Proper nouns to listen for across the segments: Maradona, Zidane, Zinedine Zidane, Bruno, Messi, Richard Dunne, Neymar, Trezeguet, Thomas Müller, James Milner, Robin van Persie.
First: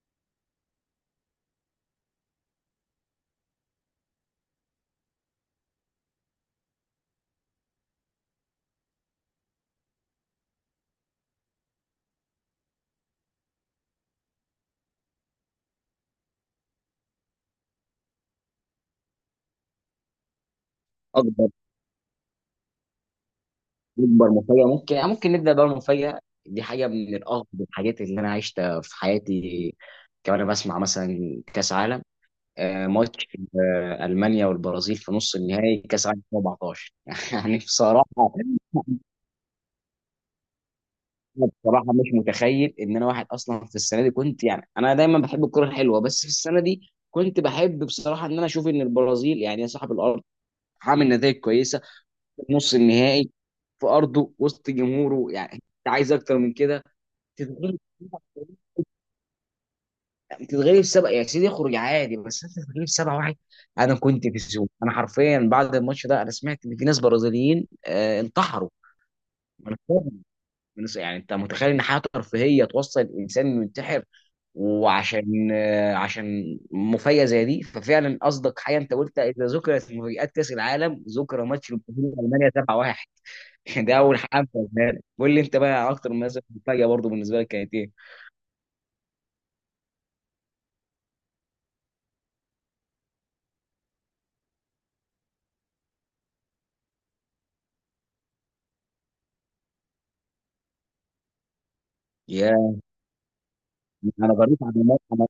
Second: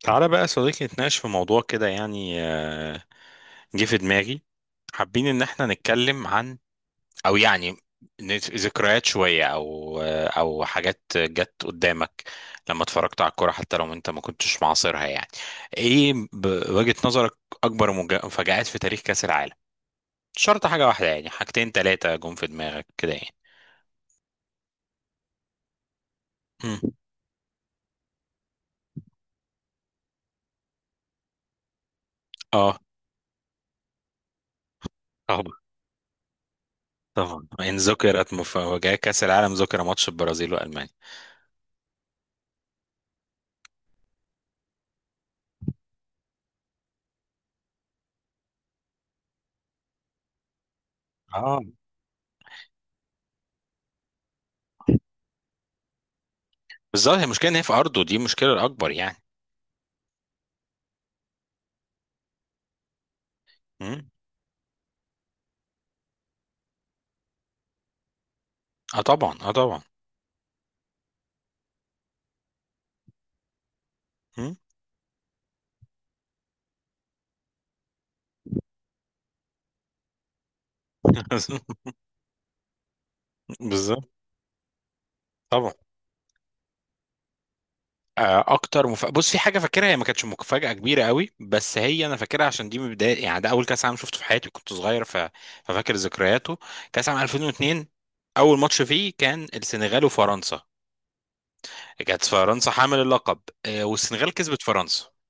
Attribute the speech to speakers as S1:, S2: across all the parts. S1: تعالى بقى يا صديقي، نتناقش في موضوع كده يعني جه في دماغي. حابين ان احنا نتكلم عن، او يعني ذكريات شوية، او او حاجات جت قدامك لما اتفرجت على الكورة حتى لو انت ما كنتش معاصرها. يعني ايه بوجهة نظرك اكبر مفاجآت في تاريخ كأس العالم؟ مش شرط حاجة واحدة، يعني
S2: اكبر
S1: حاجتين تلاتة جم في دماغك كده يعني.
S2: اكبر مفاجاه، ممكن يعني ممكن نبدا بقى. المفاجاه دي
S1: مم.
S2: حاجه من الاغرب الحاجات اللي انا عشتها في حياتي. كمان انا بسمع مثلا كاس عالم،
S1: اه،
S2: ماتش المانيا والبرازيل في نص
S1: طبعا
S2: النهائي كاس عالم 2014
S1: طبعا.
S2: يعني
S1: ان
S2: بصراحه.
S1: ذكرت مفاجأة كأس العالم ذكر ماتش البرازيل والمانيا.
S2: أنا بصراحه مش متخيل ان انا واحد اصلا في السنه دي كنت، يعني انا دايما بحب الكره الحلوه، بس في السنه دي كنت بحب بصراحه ان انا اشوف ان البرازيل، يعني يا صاحب الارض عامل نتائج
S1: اه،
S2: كويسه، نص النهائي في ارضه وسط جمهوره، يعني انت عايز اكتر من كده.
S1: بالظبط، هي المشكله ان هي في
S2: تتغلب
S1: ارضه، دي المشكله الاكبر يعني.
S2: تتغلب سبعة يا سيدي، اخرج عادي، بس انت تتغلب سبعة واحد. انا
S1: مم.
S2: كنت في الزوم، انا حرفيا بعد الماتش ده انا سمعت ان في ناس برازيليين انتحروا
S1: اه طبعا، اه
S2: من
S1: طبعا.
S2: الصدمة. يعني انت متخيل ان حياه ترفيهيه توصل الانسان انه ينتحر؟
S1: مم.
S2: وعشان آه، عشان مفاجاه زي دي ففعلا قصدك حاجه. انت قلت اذا ذكرت مفاجات كاس العالم ذكر ماتش البرازيل والمانيا 7-1. ده
S1: بالظبط.
S2: اول حاجه قلنا لك. قول لي انت
S1: طبعا.
S2: بقى اكتر مثلا مفاجاه برضه بالنسبه لك كانت ايه؟
S1: بص، في حاجه فاكرها، هي ما كانتش مفاجاه كبيره قوي، بس هي انا فاكرها عشان دي من بدايه، يعني ده اول كاس عالم شفته في حياتي، كنت صغير ففاكر ذكرياته. كاس عام 2002، اول ماتش فيه كان السنغال وفرنسا، كانت
S2: يا
S1: فرنسا حامل اللقب، والسنغال
S2: انا
S1: كسبت
S2: قريت عن الماتش
S1: فرنسا.
S2: انا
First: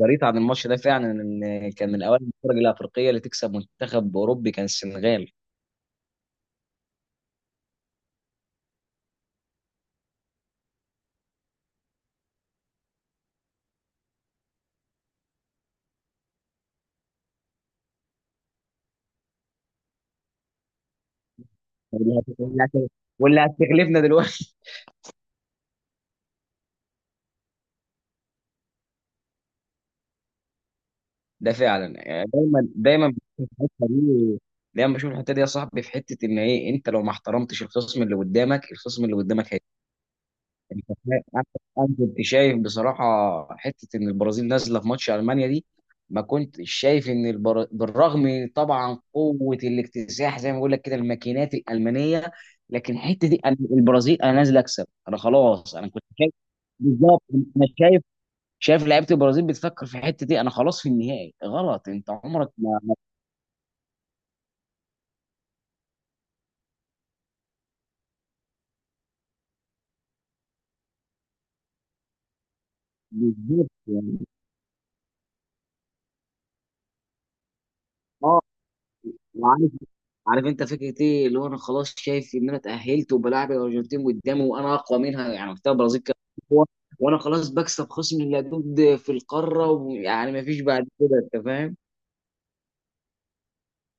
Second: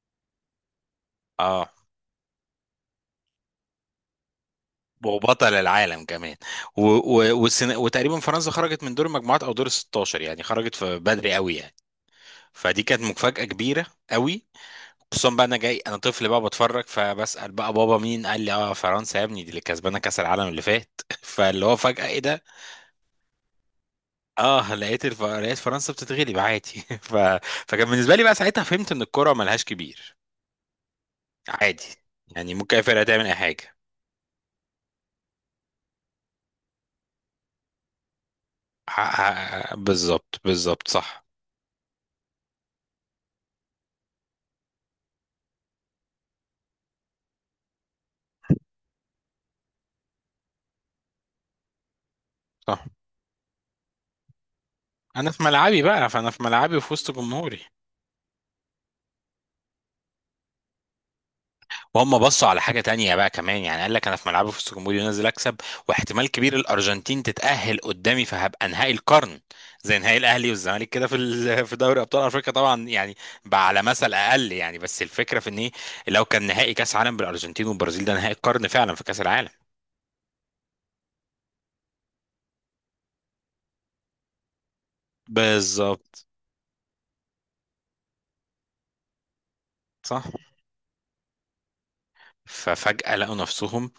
S2: قريت عن الماتش ده فعلا،
S1: اه،
S2: ان كان من اوائل الفرق الافريقيه اللي تكسب منتخب اوروبي كان السنغال.
S1: وبطل العالم كمان. وتقريبا فرنسا خرجت من دور المجموعات او دور ال 16، يعني خرجت في بدري قوي يعني. فدي كانت مفاجأة كبيرة قوي، خصوصا بقى انا جاي انا طفل بقى بتفرج، فبسأل بقى بابا، مين؟ قال لي اه فرنسا يا ابني، دي اللي كسبانة كأس العالم اللي فات. فاللي هو فجأة ايه
S2: واللي هت-
S1: ده؟
S2: واللي هت- واللي هتغلبنا دلوقتي؟
S1: اه، لقيت فرنسا بتتغلب عادي. ف... فكان بالنسبة لي بقى ساعتها فهمت ان الكرة ملهاش كبير.
S2: ده
S1: عادي،
S2: فعلا، يعني
S1: يعني
S2: دايما
S1: ممكن اي فرقة
S2: دايما
S1: تعمل اي
S2: بشوف
S1: حاجة.
S2: الحته دي، يا صاحبي في حته ان ايه، انت لو ما احترمتش الخصم اللي قدامك،
S1: بالظبط
S2: انت
S1: بالظبط،
S2: فاهم.
S1: صح.
S2: انا كنت شايف بصراحه، حته ان البرازيل نازله في ماتش المانيا دي، ما كنتش شايف بالرغم طبعا قوه الاكتساح زي ما بقول لك كده، الماكينات الالمانيه.
S1: صح،
S2: لكن الحته دي، أنا البرازيل انا نازل اكسب، انا
S1: انا في
S2: خلاص
S1: ملعبي
S2: انا كنت
S1: بقى، فانا
S2: شايف
S1: في ملعبي وفي وسط
S2: بالظبط.
S1: جمهوري.
S2: انا شايف، لعيبه البرازيل بتفكر في الحته دي، انا خلاص في النهائي. غلط، انت
S1: وهم بصوا
S2: عمرك
S1: على حاجة تانية بقى كمان، يعني قال لك أنا في ملعبي، في وسط جمهوري، ونازل أكسب، واحتمال كبير الأرجنتين تتأهل قدامي، فهبقى نهائي القرن. زي نهائي الأهلي والزمالك كده في في دوري أبطال أفريقيا طبعا يعني، بقى
S2: بالظبط،
S1: على مثل
S2: يعني،
S1: أقل يعني. بس الفكرة في إن إيه، لو كان نهائي كأس عالم بالأرجنتين والبرازيل، ده نهائي القرن فعلا في كأس العالم.
S2: اه عارف انت فكره ايه اللي هو، انا خلاص شايف ان انا اتاهلت وبلاعب الارجنتين قدامي وانا اقوى منها. يعني وقتها البرازيل كانت
S1: بالظبط،
S2: اقوى، وانا خلاص بكسب خصم اللدود في القاره،
S1: صح.
S2: ويعني ما فيش بعد كده، انت فاهم.
S1: ففجأة لقوا نفسهم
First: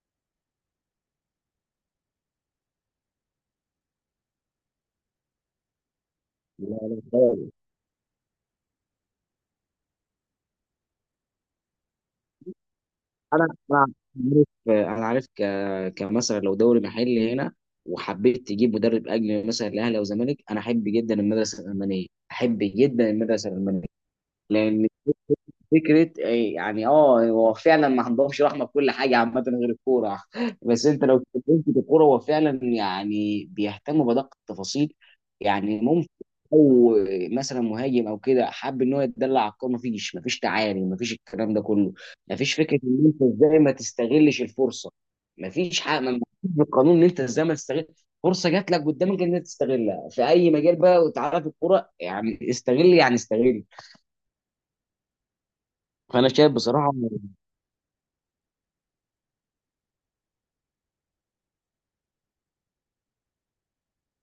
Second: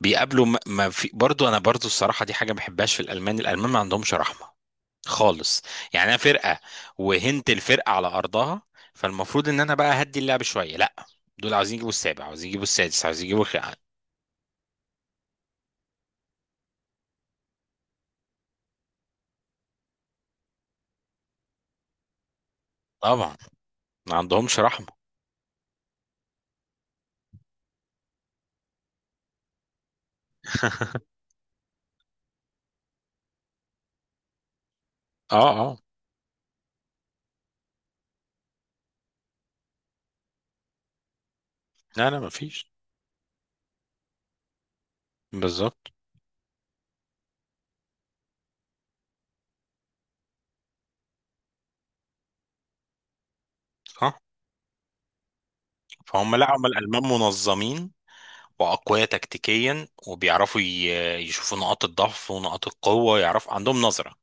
S1: بيقابلوا ما في. برضو أنا برضو الصراحة دي حاجة ما بحبهاش في الألمان، الألمان ما عندهمش رحمة خالص. يعني انا فرقه
S2: لا لا خالص.
S1: وهنت الفرقه على ارضها، فالمفروض ان انا بقى هدي اللعب شويه. لا، دول عاوزين يجيبوا السابع، عاوزين يجيبوا السادس، عاوزين يجيبوا
S2: انا انا عارف كمثلا لو دوري محلي هنا وحبيت تجيب مدرب اجنبي مثلا الاهلي او الزمالك، انا احب جدا المدرسه الالمانيه،
S1: طبعا، ما عندهمش
S2: لان
S1: رحمه.
S2: فكره، يعني هو فعلا ما عندهمش رحمه في كل حاجه عامه غير الكوره. بس انت لو اتكلمت في الكوره، هو فعلا يعني بيهتموا بدقه التفاصيل.
S1: اه اه.
S2: يعني ممكن، او مثلا مهاجم او كده حب ان هو يتدلع على الكوره، مفيش تعالي، مفيش الكلام ده كله.
S1: لا لا، ما
S2: مفيش
S1: فيش.
S2: فكره ان انت ازاي ما تستغلش الفرصه،
S1: بالظبط.
S2: مفيش حاجه، مفيش بالقانون ان انت ازاي ما تستغل فرصه جات لك قدامك ان انت تستغلها في اي مجال بقى وتعرف الكوره، يعني استغل يعني استغل.
S1: اه،
S2: فانا
S1: فهم،
S2: شايف
S1: لا هم
S2: بصراحه.
S1: الالمان منظمين واقوياء تكتيكيا وبيعرفوا يشوفوا نقاط الضعف ونقاط القوه، يعرفوا، عندهم نظره.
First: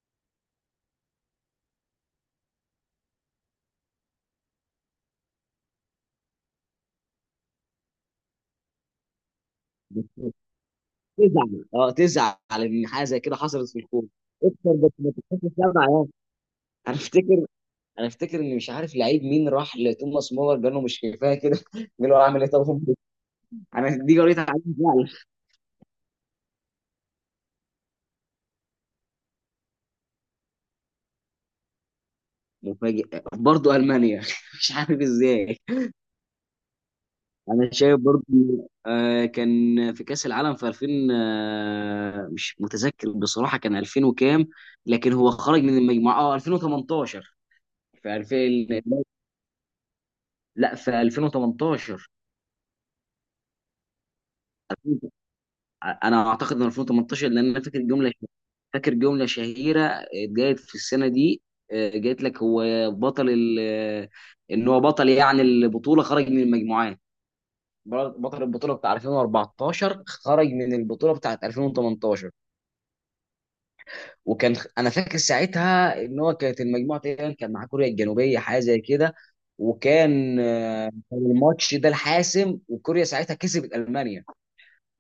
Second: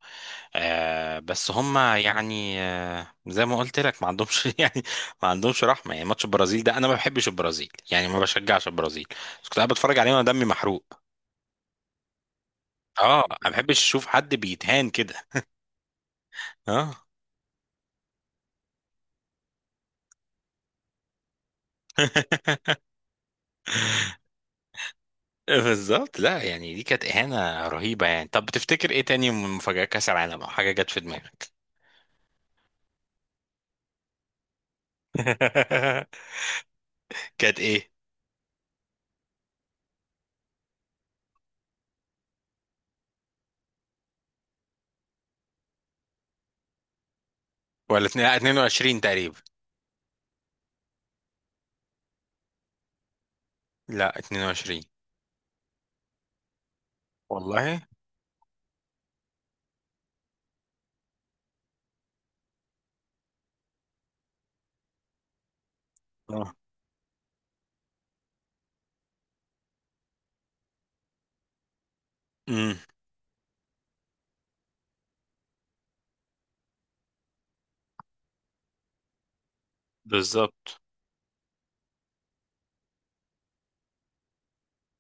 S1: بس هم يعني زي ما قلت لك ما عندهمش، يعني ما عندهمش رحمه. يعني ماتش البرازيل ده، انا ما بحبش البرازيل يعني، ما بشجعش البرازيل، بس كنت قاعد بتفرج عليه وانا دمي محروق.
S2: تزعل ان حاجه زي
S1: اه،
S2: كده
S1: ما
S2: حصلت
S1: بحبش
S2: في الكوره
S1: اشوف حد
S2: اكتر،
S1: بيتهان
S2: بس ما
S1: كده.
S2: تحسش سبعه يعني. انا
S1: اه.
S2: افتكر انا افتكر ان، مش عارف لعيب مين راح لتوماس مولر قال له مش كفايه كده؟ قال له اعمل ايه طب أمي؟ انا دي قريت عليها فعلا.
S1: بالظبط. لا يعني دي كانت اهانه رهيبه يعني. طب بتفتكر ايه تاني من مفاجات كاس العالم او حاجه جت في دماغك؟
S2: مفاجئ برضه المانيا، مش عارف ازاي.
S1: كانت
S2: انا
S1: ايه؟
S2: شايف برضه، كان في كاس العالم في 2000، مش متذكر بصراحه كان 2000 وكام، لكن هو خرج من المجموعه 2018. في
S1: لا،
S2: 2000،
S1: 22 تقريبا.
S2: لا في 2018.
S1: لا 22.
S2: انا اعتقد ان 2018، لان انا
S1: والله.
S2: فاكر جمله شهيره اتقالت في السنه دي، قالت لك هو بطل ال- آه، ان هو بطل يعني البطوله خرج من
S1: اه.
S2: المجموعات. بطل البطوله بتاع 2014 خرج من البطوله بتاعت 2018.
S1: امم
S2: وكان انا فاكر ساعتها ان هو كانت المجموعه تقريبا، كان مع كوريا الجنوبيه حاجه زي كده، وكان
S1: بالظبط.
S2: كان الماتش ده الحاسم، وكوريا ساعتها كسبت المانيا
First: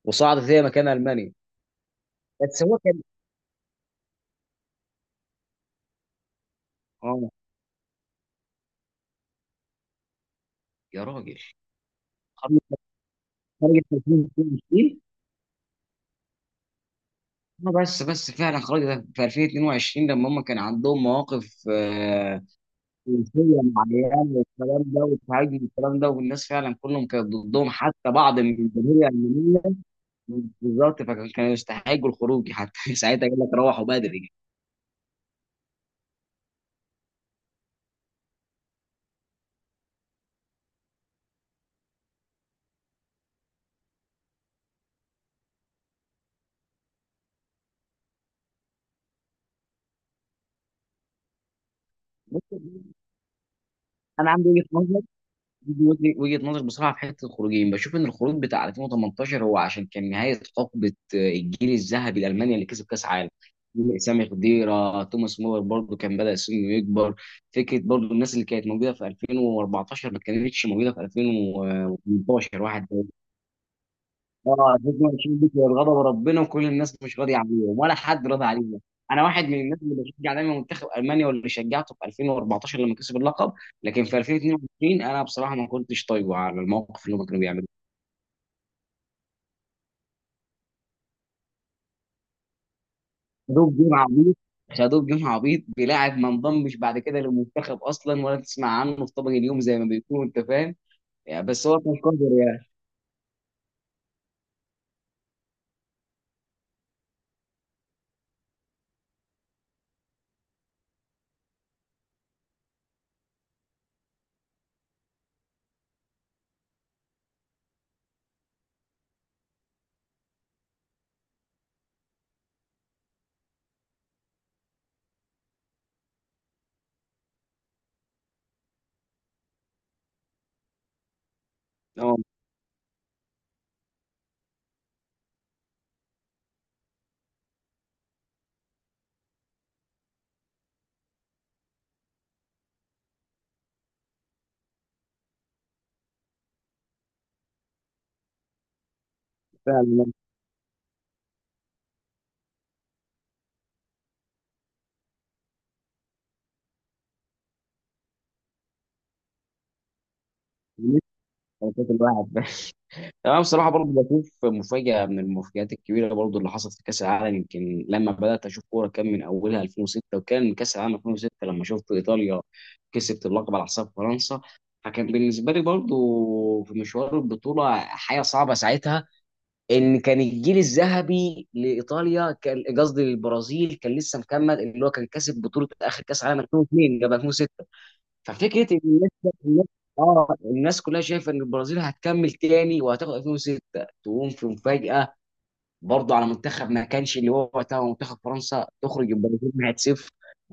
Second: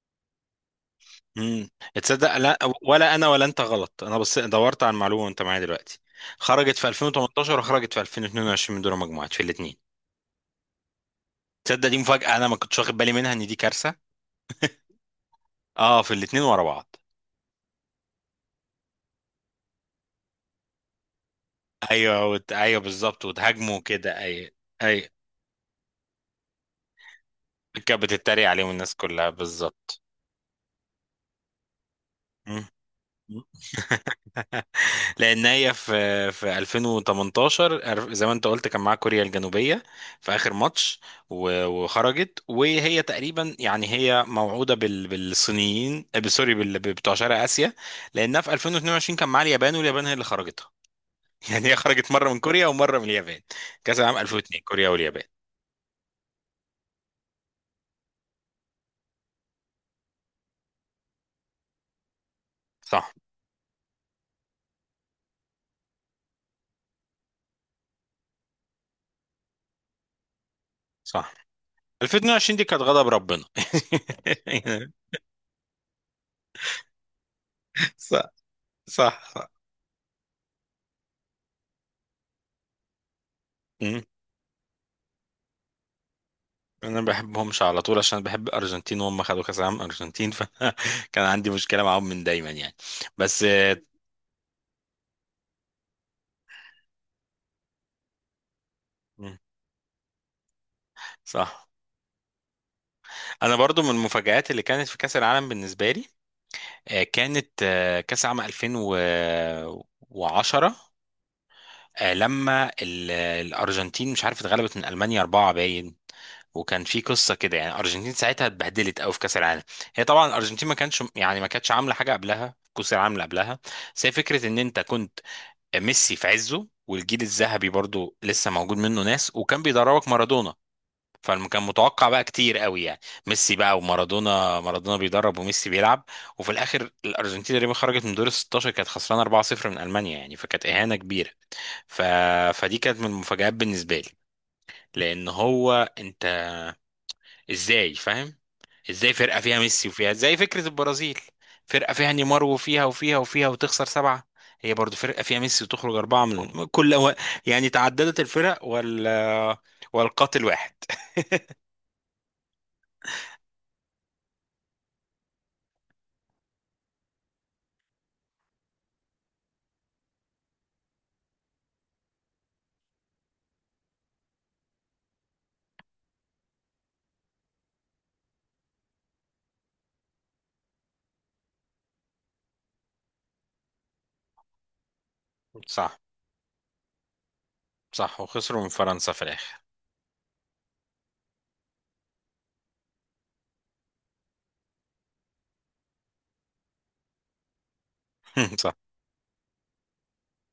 S2: وصعدت هي مكان المانيا.
S1: امم تصدق؟ لا
S2: بس هو كان
S1: ولا انا ولا انت غلط، انا بس دورت على المعلومه وانت معايا دلوقتي. خرجت في
S2: اه
S1: 2018 وخرجت في 2022 من دور المجموعات في الاثنين.
S2: يا راجل،
S1: تصدق دي مفاجاه، انا ما
S2: خرجت
S1: كنتش واخد بالي منها، ان دي
S2: خرجت
S1: كارثه.
S2: في 2022.
S1: اه، في الاثنين ورا بعض.
S2: اه، بس فعلا خرجت في 2022 لما هم كان عندهم مواقف
S1: ايوه ايوه بالظبط،
S2: سياسيه
S1: وتهاجموا
S2: مع
S1: كده.
S2: العيال
S1: اي،
S2: والكلام ده
S1: اي،
S2: والتهاجم والكلام ده، والناس فعلا كلهم كانت ضدهم
S1: كانت
S2: حتى بعض
S1: بتتريق
S2: من
S1: عليهم الناس
S2: الجماهير
S1: كلها،
S2: الالمانيه.
S1: بالظبط.
S2: بالظبط، فكانوا يستحقوا الخروج حتى. ساعتها قال
S1: مم.
S2: لك روحوا بدري.
S1: لان هي في 2018 زي ما انت قلت كان معاها كوريا الجنوبيه في اخر ماتش، وخرجت وهي تقريبا يعني هي موعوده بالصينيين، سوري بتوع شرق اسيا، لانها في 2022 كان معاها اليابان، واليابان هي اللي خرجتها. يعني هي خرجت مره من كوريا ومره من اليابان. كاس العالم
S2: انا عندي
S1: 2002
S2: وجهه
S1: كوريا
S2: نظر،
S1: واليابان.
S2: دي وجهه نظر بصراحه في حته الخروجين. بشوف ان الخروج بتاع 2018 هو عشان كان نهايه حقبه، الجيل الذهبي الالماني اللي كسب كاس
S1: صح.
S2: عالم. سامي خضيره، توماس مولر برضو كان بدا سنه يكبر. فكره برضو الناس اللي كانت موجوده في 2014 ما كانتش موجوده في
S1: صح. 2022
S2: 2018
S1: دي كانت
S2: واحد.
S1: غضب ربنا.
S2: اه، الفتنه بتشوف بك غضب ربنا، وكل الناس مش راضيه عليهم ولا
S1: صح.
S2: حد راضي عليهم. انا واحد
S1: صح
S2: من الناس اللي بشجع دايما منتخب المانيا، واللي شجعته في 2014 لما كسب اللقب،
S1: صح.
S2: لكن في 2022 انا بصراحه ما كنتش طايقه على
S1: انا ما
S2: الموقف اللي هم كانوا
S1: بحبهمش
S2: بيعملوه.
S1: على طول عشان بحب الارجنتين، وهم خدوا كاس العالم ارجنتين. فكان عندي مشكله معاهم من دايما يعني. بس
S2: خدوه بجيم عبيط خدوه بجيم عبيط بلاعب ما انضمش بعد كده للمنتخب اصلا، ولا تسمع عنه في طبق
S1: مم،
S2: اليوم زي ما بيكونوا انت فاهم، يعني، بس
S1: صح.
S2: هو كان قادر يعني.
S1: انا برضو من المفاجآت اللي كانت في كاس العالم بالنسبه لي كانت كاس العالم 2010، لما الارجنتين مش عارف اتغلبت من المانيا اربعه باين. وكان في قصه كده يعني، الارجنتين ساعتها اتبهدلت قوي في كاس العالم. هي طبعا الارجنتين ما كانش يعني ما كانتش عامله حاجه قبلها في كاس العالم اللي قبلها، بس هي فكره ان انت كنت، ميسي في عزه، والجيل الذهبي برضو لسه موجود منه ناس، وكان بيدربك مارادونا، فكان متوقع
S2: اه
S1: بقى كتير قوي يعني. ميسي بقى ومارادونا، مارادونا بيدرب وميسي بيلعب. وفي الاخر الارجنتين تقريبا خرجت من دور ال 16، كانت خسرانه 4-0 من المانيا، يعني فكانت اهانه كبيره. ف... فدي كانت من المفاجآت بالنسبه لي. لان هو، انت ازاي فاهم، ازاي فرقه فيها ميسي،
S2: فعلا
S1: وفيها زي فكره البرازيل، فرقه فيها نيمار وفيها وفيها وفيها وتخسر سبعه. هي برضو فرقه فيها ميسي وتخرج اربعه من كل يعني تعددت الفرق والقاتل واحد.
S2: كانت الواحد. انا بصراحه برضه بشوف مفاجاه من المفاجآت الكبيره برضه اللي حصلت في كاس العالم، يمكن لما بدات اشوف كوره كان من اولها 2006، وكان كاس العالم 2006 لما شفت ايطاليا كسبت اللقب على حساب فرنسا. فكان بالنسبه لي برضه، في مشوار البطوله حاجه صعبه ساعتها، ان كان الجيل الذهبي لايطاليا كان قصدي للبرازيل كان لسه مكمل، اللي هو كان كسب بطوله
S1: صح.
S2: اخر كاس عالم 2002 قبل 2006.
S1: صح، وخسروا
S2: ففكره
S1: من
S2: ان
S1: فرنسا
S2: الناس،
S1: في الاخر.
S2: الناس- اه الناس كلها شايفه ان البرازيل هتكمل تاني وهتاخد 2006، تقوم في مفاجاه برضه على منتخب ما كانش، اللي هو وقتها هو منتخب فرنسا
S1: صح.
S2: تخرج البرازيل 1-0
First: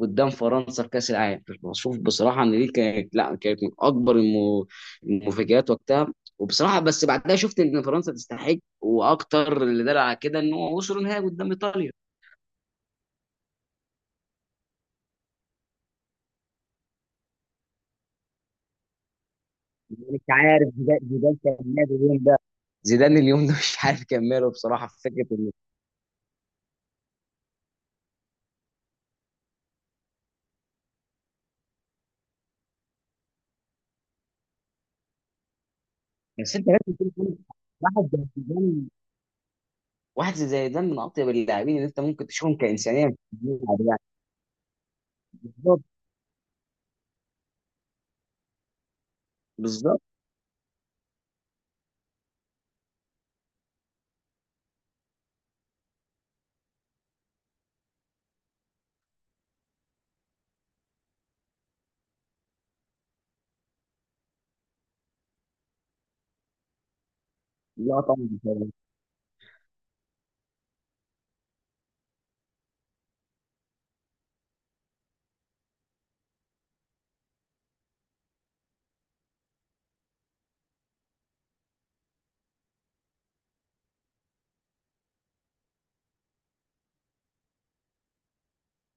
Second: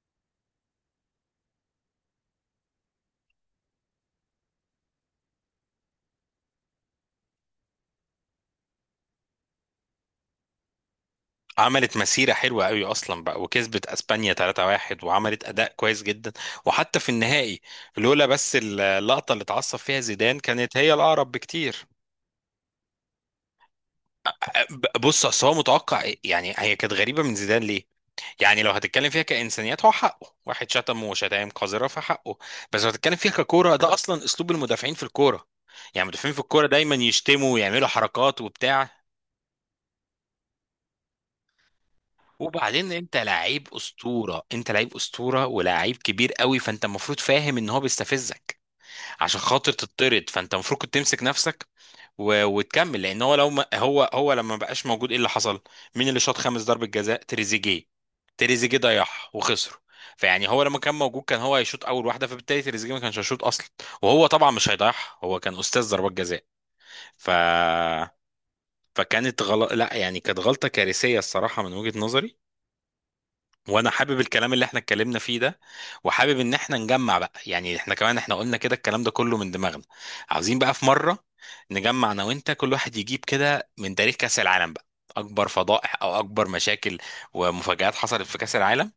S2: قدام فرنسا في كاس العالم. بشوف بصراحه ان دي كانت، لا كانت من اكبر المفاجآت وقتها. وبصراحه بس بعدها شفت ان فرنسا تستحق، واكتر اللي دل على كده ان هو وصلوا نهائي قدام ايطاليا.
S1: عملت مسيرة حلوة قوي أصلا بقى، وكسبت أسبانيا 3-1 وعملت أداء كويس جدا، وحتى في النهائي، لولا بس اللقطة اللي اتعصب فيها
S2: يعني انت
S1: زيدان
S2: عارف،
S1: كانت هي
S2: زيدان
S1: الأقرب
S2: زيدان كان
S1: بكتير.
S2: ماله اليوم ده، زيدان اليوم ده مش عارف كان ماله بصراحه في
S1: بص،
S2: فكره.
S1: اصل هو متوقع إيه؟ يعني هي كانت غريبه من زيدان ليه؟ يعني لو هتتكلم فيها كانسانيات، هو حقه، واحد شتمه وشتايم قذره، فحقه. بس لو هتتكلم فيها ككوره، ده اصلا اسلوب المدافعين في الكوره، يعني المدافعين في
S2: بس انت
S1: الكوره دايما
S2: لازم تكون
S1: يشتموا ويعملوا
S2: واحد زي
S1: حركات
S2: زيدان
S1: وبتاع.
S2: واحد زي زيدان من اطيب اللاعبين اللي انت ممكن تشوفهم
S1: وبعدين
S2: كانسانيه في
S1: انت لعيب
S2: الملعب يعني.
S1: اسطوره، انت لعيب اسطوره
S2: بالظبط
S1: ولاعيب كبير قوي، فانت المفروض فاهم ان هو بيستفزك عشان خاطر
S2: بالظبط،
S1: تطرد، فانت المفروض كنت تمسك نفسك وتكمل. لان هو لو ما... هو لما ما بقاش موجود ايه اللي حصل؟ مين اللي شاط خامس ضربة جزاء؟ تريزيجيه. تريزيجيه ضيعها وخسروا. فيعني هو لما كان موجود كان هو هيشوط اول واحده، فبالتالي تريزيجيه ما كانش هيشوط اصلا، وهو طبعا مش هيضيعها، هو كان استاذ ضربات جزاء. ف
S2: لا طبعا.
S1: فكانت غلط. لا يعني كانت غلطه كارثيه الصراحه من وجهه نظري. وانا حابب الكلام اللي احنا اتكلمنا فيه ده، وحابب ان احنا نجمع بقى يعني، احنا كمان احنا قلنا كده الكلام ده كله من دماغنا. عاوزين بقى في مرة نجمع انا وانت، كل واحد يجيب كده من تاريخ كأس العالم بقى اكبر فضائح او اكبر مشاكل ومفاجآت حصلت في كأس العالم،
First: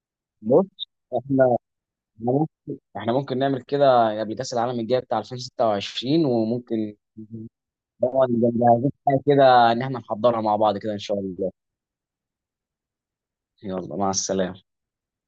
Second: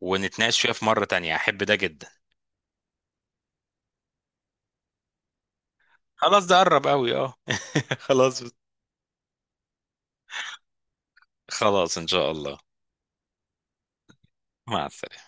S1: ونتناقش
S2: بص،
S1: فيها في مرة تانية.
S2: احنا
S1: احب ده جدا.
S2: احنا ممكن نعمل كده قبل كاس العالم الجاي بتاع 2026،
S1: خلاص، ده قرب
S2: وممكن
S1: قوي، اه.
S2: طبعا
S1: خلاص.
S2: نبقى مجهزين حاجه كده ان احنا نحضرها مع بعض كده ان شاء الله.
S1: خلاص ان شاء الله.
S2: يلا مع السلامه.
S1: مع السلامة.